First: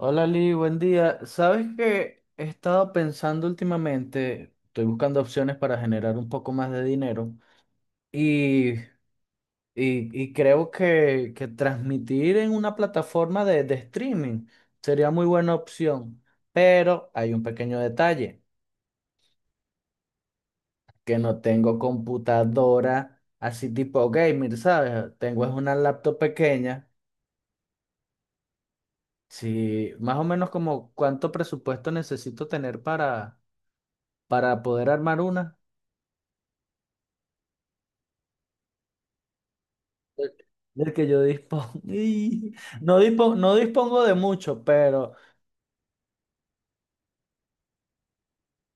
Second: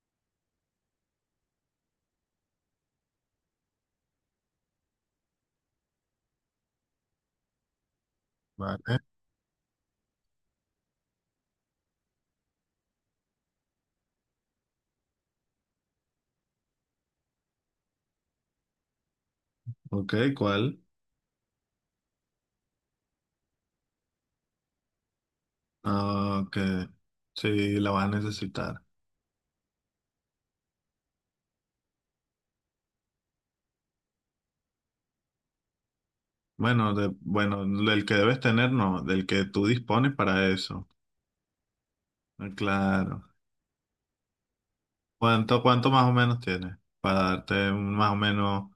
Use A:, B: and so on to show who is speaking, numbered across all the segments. A: Hola Lee, buen día. ¿Sabes que he estado pensando últimamente? Estoy buscando opciones para generar un poco más de dinero y,
B: Vale.
A: y creo que transmitir en una plataforma de streaming sería muy buena opción, pero hay un pequeño detalle,
B: Ok, ¿cuál?
A: que no tengo computadora así tipo gamer, ¿sabes? Tengo es una laptop
B: Ah,
A: pequeña.
B: que sí, la vas a necesitar.
A: Sí, más o menos como cuánto presupuesto necesito tener para poder armar una.
B: Bueno, del que debes tener, no, del que tú dispones para eso.
A: Del que yo dispongo.
B: Ah,
A: No
B: claro.
A: dispongo, no dispongo de mucho, pero
B: ¿Cuánto, cuánto más o menos tienes? Para darte más o menos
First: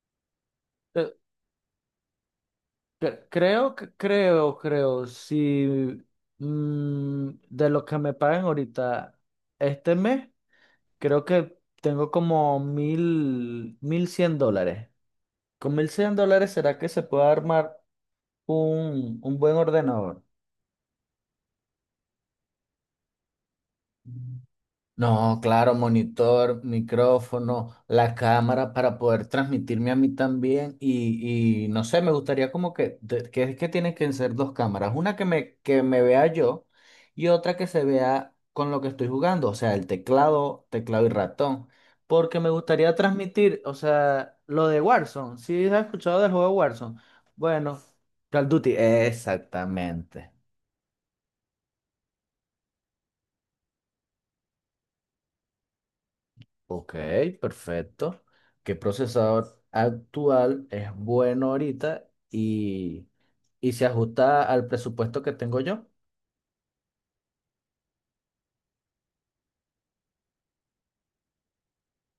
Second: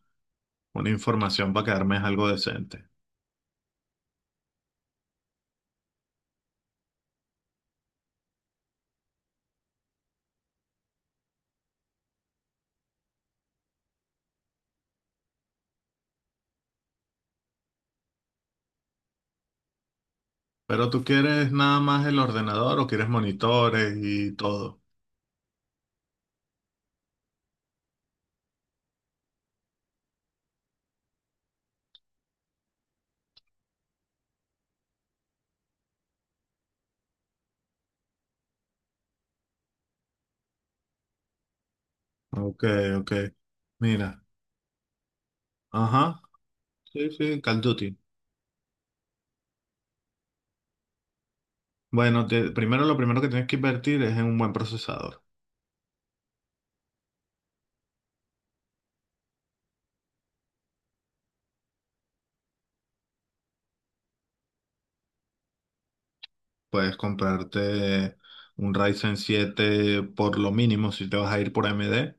B: una
A: eh,
B: información para que armes algo decente.
A: creo, si de lo que me pagan ahorita este mes, creo que tengo como $1,100. Con $1,100, ¿será que se puede armar un buen ordenador?
B: Pero tú quieres nada más el ordenador o quieres monitores y todo.
A: No, claro, monitor, micrófono, la cámara para poder transmitirme a mí también y no sé. Me gustaría como que, que es que tienen que ser dos cámaras, una que me vea yo y otra que se vea con lo que estoy jugando, o sea, el teclado y ratón, porque me
B: Ok,
A: gustaría
B: ok.
A: transmitir, o
B: Mira.
A: sea, lo de Warzone. ¿Sí has escuchado
B: Ajá.
A: del juego de Warzone?
B: Sí, sí, Call of
A: Bueno,
B: Duty.
A: Call of Duty, exactamente.
B: Bueno, primero lo primero que tienes que invertir es en un buen procesador.
A: Ok, perfecto. ¿Qué procesador actual es bueno ahorita y se ajusta al presupuesto que tengo yo?
B: Puedes comprarte un Ryzen siete por lo mínimo si te vas a ir por AMD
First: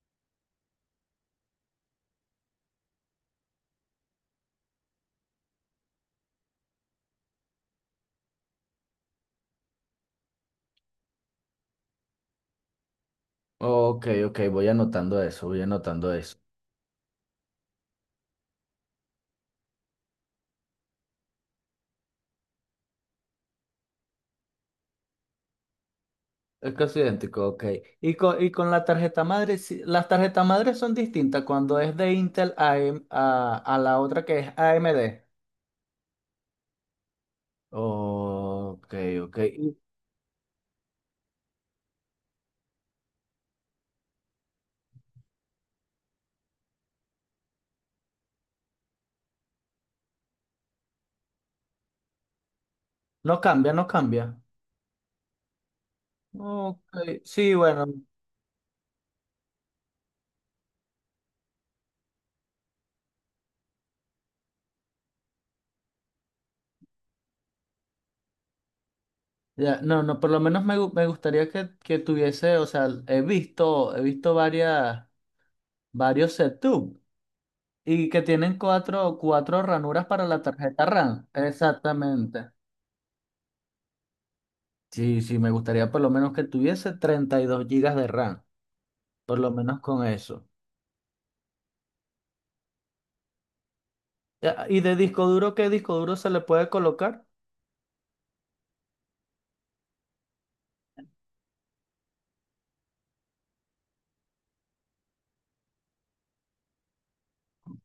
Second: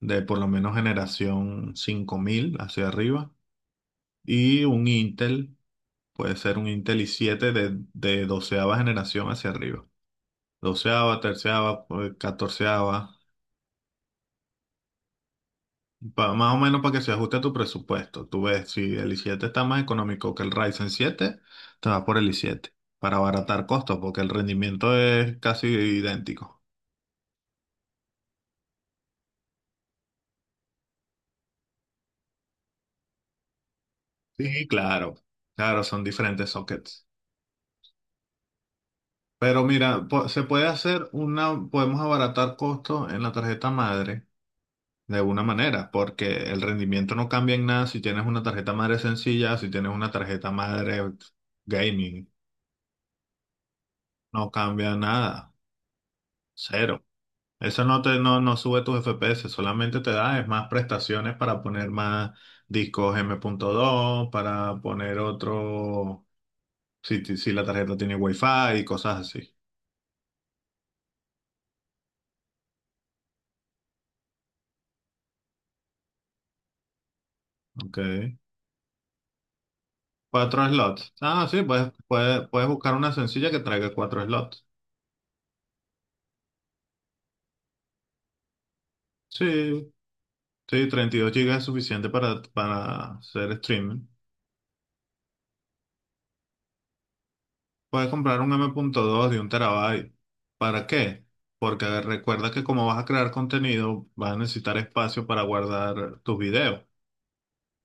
B: de por lo menos generación 5000 hacia arriba. Y un Intel, puede ser un Intel i7 de doceava generación hacia arriba. Doceava, terceava, pues, catorceava.
A: Ok, ok, voy anotando eso, voy anotando eso.
B: Más o menos para que se ajuste a tu presupuesto. Tú ves, si el i siete está más económico que el Ryzen 7, te vas por el i7 para abaratar costos porque el rendimiento es casi idéntico.
A: Es casi idéntico, ok. Y con la tarjeta madre, sí, las tarjetas madres son distintas cuando es de Intel a, a la otra que es
B: Sí, claro,
A: AMD.
B: claro, son diferentes sockets.
A: Ok, ok.
B: Pero
A: Y
B: mira, se puede podemos abaratar costos en la tarjeta madre de alguna manera, porque el rendimiento no cambia en nada si tienes una tarjeta madre sencilla, si tienes una tarjeta madre gaming,
A: no cambia, no cambia.
B: no cambia nada,
A: Ok,
B: cero.
A: sí,
B: Eso
A: bueno.
B: no, no sube tus FPS, solamente te da es más prestaciones para poner más discos m punto dos, para poner otro, si la tarjeta tiene Wi-Fi y cosas así.
A: Ya, no, no, por lo menos me gustaría que tuviese, o sea, he visto varias, varios setup
B: Ok.
A: y que tienen cuatro ranuras para la
B: Cuatro
A: tarjeta
B: slots.
A: RAM.
B: Ah, sí, puedes, puedes,
A: Exactamente.
B: puedes buscar una sencilla que traiga cuatro slots.
A: Sí, sí, me gustaría por lo menos que tuviese 32 GB de RAM, por lo menos
B: Sí,
A: con eso.
B: sí, 32 gigas es suficiente para hacer streaming.
A: Ya. ¿Y de disco duro, qué disco duro se le puede colocar?
B: Puedes comprar un M.2 de 1 terabyte. ¿Para qué? Porque recuerda que como vas a crear contenido, vas a necesitar espacio para guardar tus videos.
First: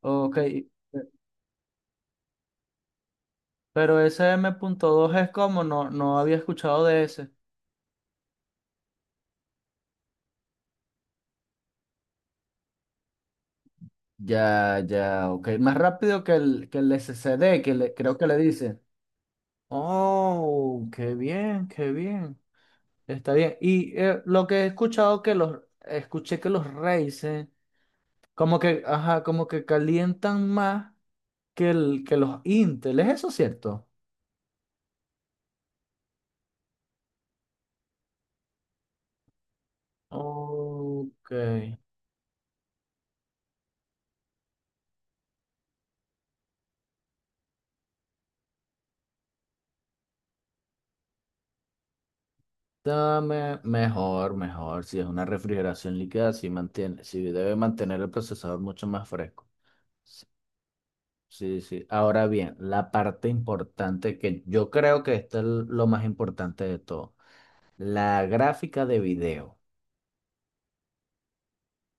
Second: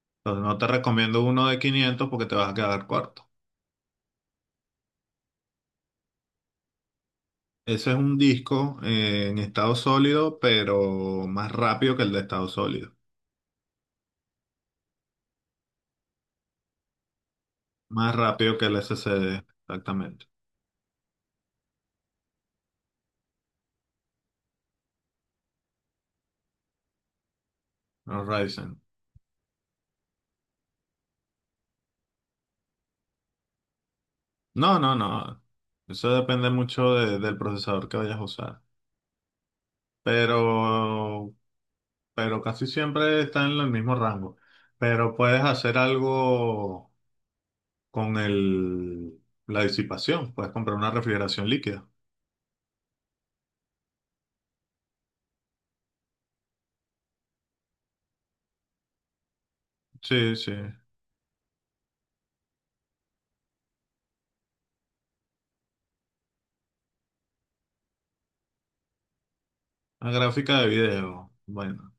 A: Ok,
B: Entonces no te recomiendo uno de 500 porque te vas a quedar corto.
A: pero ese M.2 es como, no, no había escuchado de ese.
B: Ese es un disco en estado sólido, pero más rápido que el de estado sólido.
A: Ya, ya, ok. Más rápido que el SSD,
B: Más
A: creo que le
B: rápido que el
A: dice.
B: SSD, exactamente.
A: Oh, qué bien, qué bien. Está bien. Lo que he escuchado que los escuché que los Ryzen
B: No,
A: como
B: Ryzen.
A: que, ajá, como que calientan más que los Intel. ¿Es eso cierto?
B: No, no, no. Eso depende mucho del procesador que vayas a usar.
A: Ok.
B: Pero, pero casi siempre está en el mismo rango. Pero puedes hacer algo con la disipación. Puedes comprar una refrigeración líquida.
A: Dame mejor, mejor. Si es una refrigeración líquida, sí mantiene, sí debe mantener el procesador mucho más fresco. Sí,
B: Sí, sí.
A: sí, sí. Ahora bien, la parte importante, que yo creo que esto es lo más importante de todo, la gráfica de video.
B: Una gráfica de video. Bueno,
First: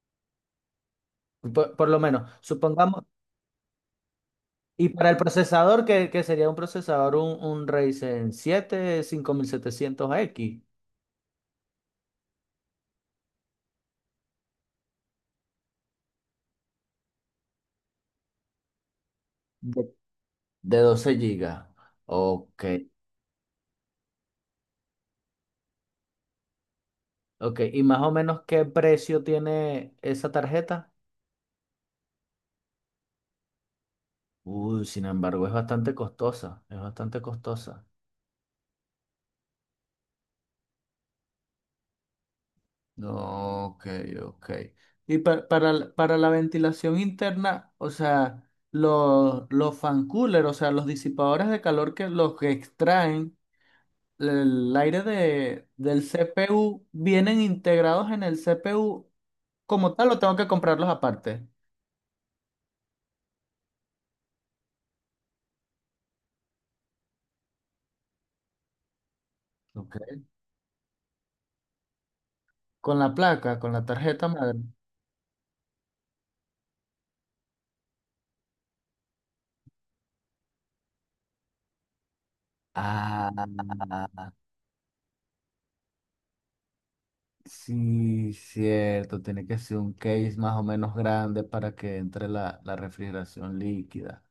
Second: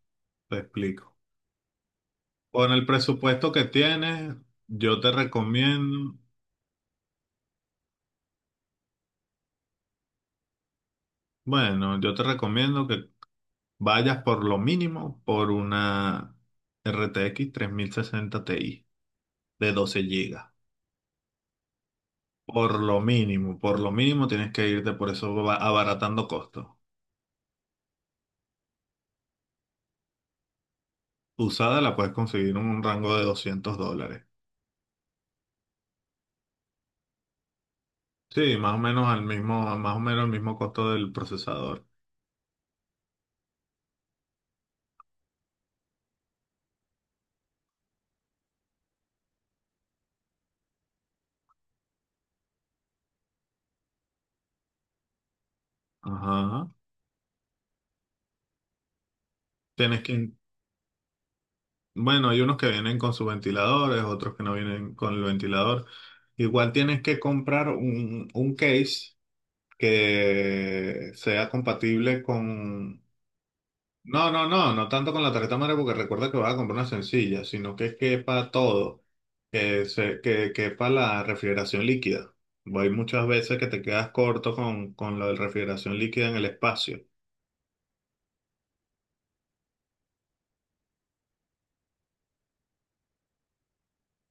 B: te explico.
A: Por lo menos,
B: Con el
A: supongamos,
B: presupuesto que tienes,
A: y
B: yo
A: para
B: te
A: el procesador, que,
B: recomiendo.
A: que sería un procesador, un Ryzen 7 5700X
B: Bueno, yo te recomiendo que vayas por lo mínimo por una RTX 60 Ti de
A: de,
B: 12 gigas.
A: de 12 GB. Ok,
B: Por lo mínimo tienes que irte por eso, abaratando costos.
A: ok. ¿Y más o menos qué precio tiene esa tarjeta?
B: Usada la puedes conseguir en un rango de $200.
A: Uy, sin embargo, es bastante costosa, es bastante costosa.
B: Sí, más o menos al mismo, más o menos el mismo costo del procesador.
A: No, ok, ok. Y para la ventilación interna, o sea, los fan cooler, o sea, los disipadores de calor, que los que extraen el aire del
B: Ajá.
A: CPU, ¿vienen integrados en el CPU como
B: Tienes
A: tal o
B: que,
A: tengo que comprarlos aparte?
B: bueno, hay unos que vienen con sus ventiladores, otros que no vienen con el ventilador. Igual tienes que comprar un case
A: Ok.
B: que sea compatible
A: Con
B: con...
A: la placa, con la tarjeta
B: No, no,
A: madre.
B: no, no tanto con la tarjeta madre porque recuerda que vas a comprar una sencilla, sino que quepa todo, que quepa la refrigeración líquida. Hay muchas
A: Ah,
B: veces que te quedas corto con lo de refrigeración líquida en el espacio.
A: sí, cierto. Tiene que ser un case más o menos grande para que entre la refrigeración líquida.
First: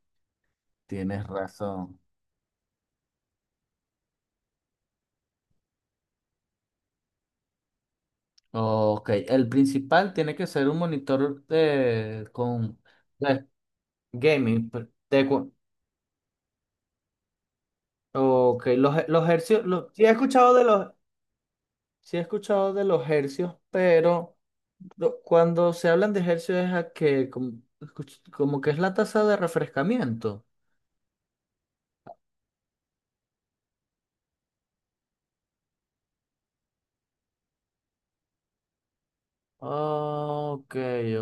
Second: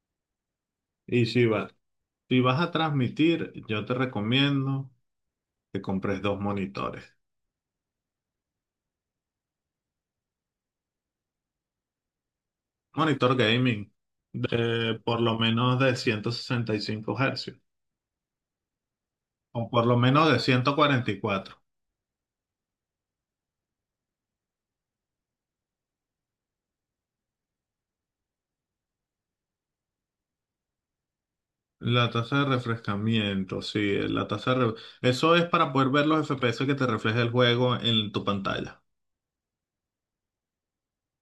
B: Y
A: Tienes razón.
B: si vas a transmitir, yo te recomiendo que compres dos monitores.
A: Ok, el principal tiene que ser un monitor de, con
B: Monitor
A: de
B: gaming,
A: gaming.
B: de por lo menos de 165 Hz,
A: Ok, los hercios,
B: o por
A: los,
B: lo
A: sí he
B: menos de
A: escuchado de
B: ciento
A: los,
B: cuarenta y cuatro
A: sí he escuchado de los hercios, pero cuando se hablan de hercios es a que como, como que es la tasa de refrescamiento.
B: La tasa de refrescamiento, sí, la tasa de re- eso es para poder ver los FPS que te refleja el juego en tu pantalla.
A: Ok,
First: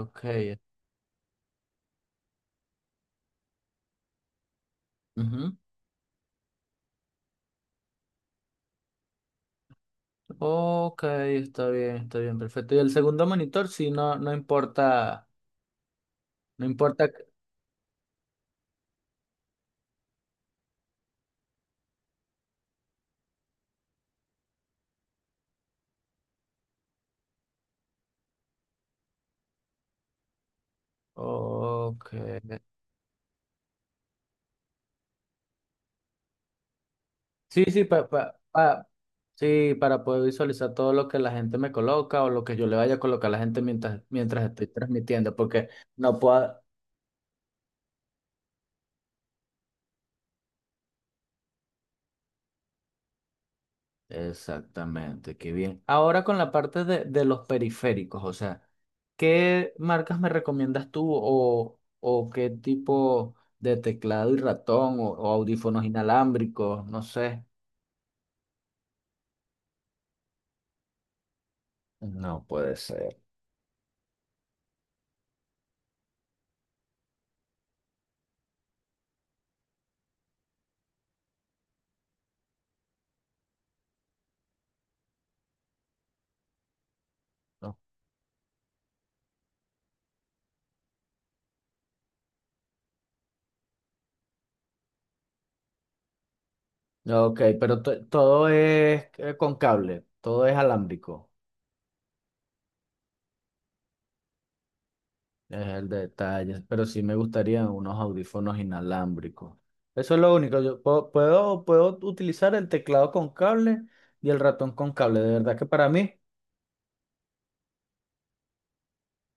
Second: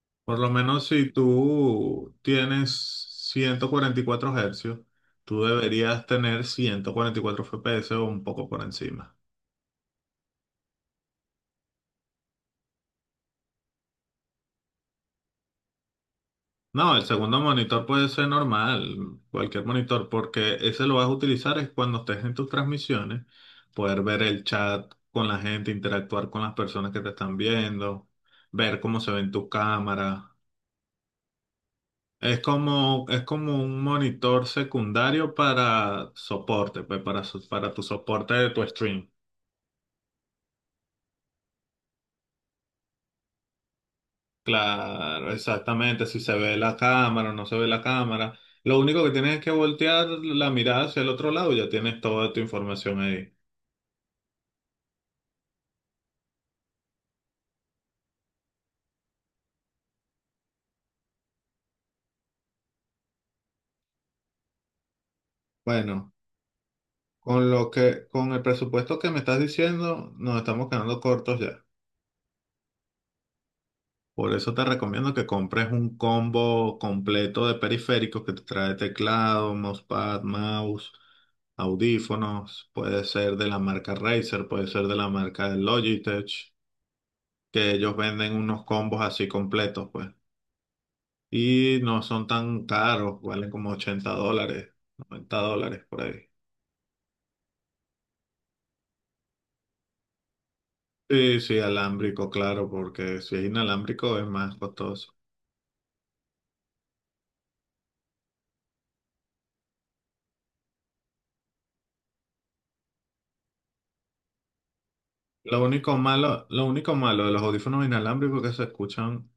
A: ok.
B: Por lo menos si tú tienes 144 Hz, tú
A: Ujú.
B: deberías tener 144 FPS o un poco por encima.
A: Ok, está bien, perfecto. Y el segundo monitor, sí, no, no importa, no
B: No, el
A: importa.
B: segundo monitor puede ser normal, cualquier monitor, porque ese lo vas a utilizar es cuando estés en tus transmisiones, poder ver el chat con la gente, interactuar con las personas que te están viendo, ver cómo se ven tus cámaras.
A: Ok.
B: Es como un monitor secundario para soporte, pues para,
A: Sí,
B: para
A: sí,
B: tu soporte de tu stream.
A: sí, para poder visualizar todo lo que la gente me coloca o lo que yo le vaya a colocar a la gente mientras, estoy
B: Claro,
A: transmitiendo, porque
B: exactamente,
A: no
B: si se ve
A: puedo...
B: la cámara o no se ve la cámara. Lo único que tienes es que voltear la mirada hacia el otro lado y ya tienes toda tu información ahí.
A: Exactamente, qué bien. Ahora con la parte de los periféricos, o sea, ¿qué marcas me recomiendas tú o qué tipo de teclado y ratón o audífonos
B: Bueno,
A: inalámbricos? No sé.
B: con lo que, con el presupuesto que me estás diciendo, nos estamos quedando cortos ya.
A: No puede ser.
B: Por eso te recomiendo que compres un combo completo de periféricos que te trae teclado, mousepad, mouse, audífonos. Puede ser de la marca Razer, puede ser de la marca Logitech, que ellos venden unos combos así completos, pues. Y no son tan caros, valen como $80, $90 por ahí.
A: Ok, pero todo es con cable, todo es alámbrico,
B: Sí, sí, alámbrico, claro, porque si es inalámbrico es más costoso.
A: es el detalle, pero sí me gustaría unos audífonos inalámbricos. Eso es lo único, yo puedo utilizar el teclado con cable y el ratón con cable, de verdad que para mí,
B: Lo único malo de los audífonos inalámbricos es que se escuchan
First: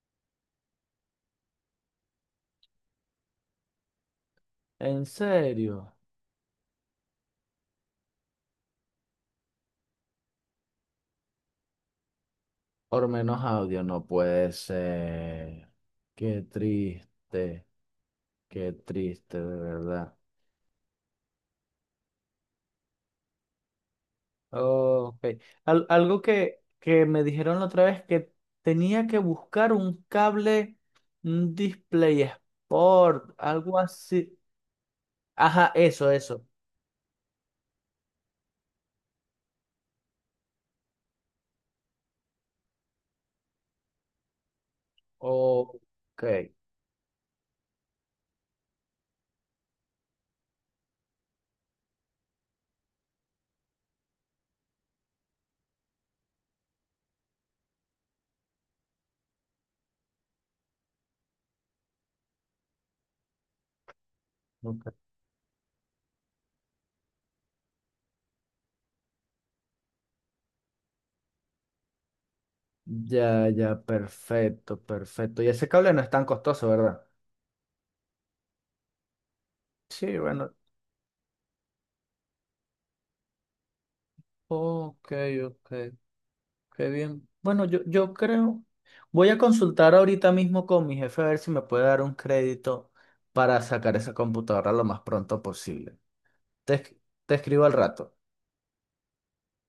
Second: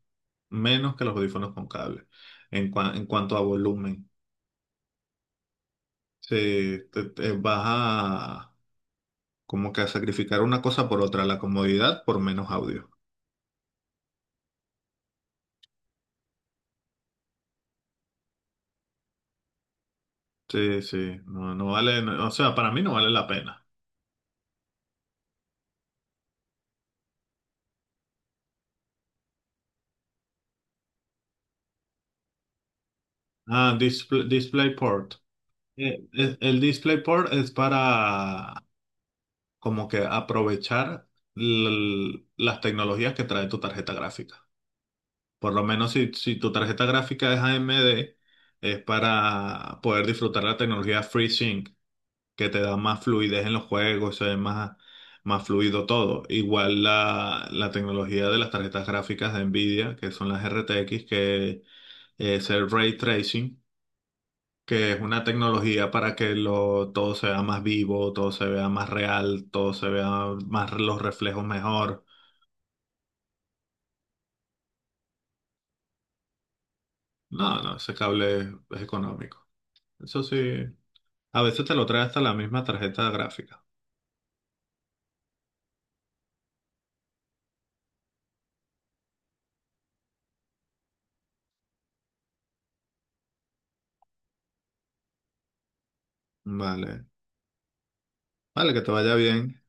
B: menos que los audífonos con cable en, en cuanto a volumen.
A: en serio,
B: Sí, te vas a como que a sacrificar una cosa por otra, la comodidad por menos audio.
A: por menos audio no puede ser. Qué triste, qué triste, de verdad.
B: Sí, sí, no, no vale, o sea, para mí no vale la pena.
A: Ok. Algo que me dijeron la otra vez, que tenía que buscar un cable, un display sport,
B: Ah,
A: algo
B: display,
A: así.
B: DisplayPort.
A: Ajá, eso, eso.
B: El DisplayPort es para como que aprovechar las tecnologías que trae tu tarjeta gráfica. Por lo menos si,
A: Ok,
B: si tu tarjeta gráfica es AMD, es para poder disfrutar la tecnología FreeSync, que te da más fluidez en los juegos, se ve más, más fluido todo. Igual la, la tecnología de las tarjetas gráficas de Nvidia, que son las RTX, que es el ray tracing, que
A: ok.
B: es una tecnología para que lo, todo se vea más vivo, todo se vea más real, todo se vea más los reflejos mejor.
A: Ya, ya, perfecto, perfecto. Y ese cable no es tan costoso, ¿verdad?
B: No, no, ese cable es económico.
A: Sí,
B: Eso sí,
A: bueno.
B: a veces te lo trae hasta la misma tarjeta gráfica.
A: Ok, ok. Qué bien. Bueno, yo creo. Voy a consultar ahorita mismo con mi jefe a ver si me puede dar un crédito para sacar esa computadora lo más pronto posible. Te, es-
B: Vale,
A: te escribo al rato.
B: vale, que te vaya bien.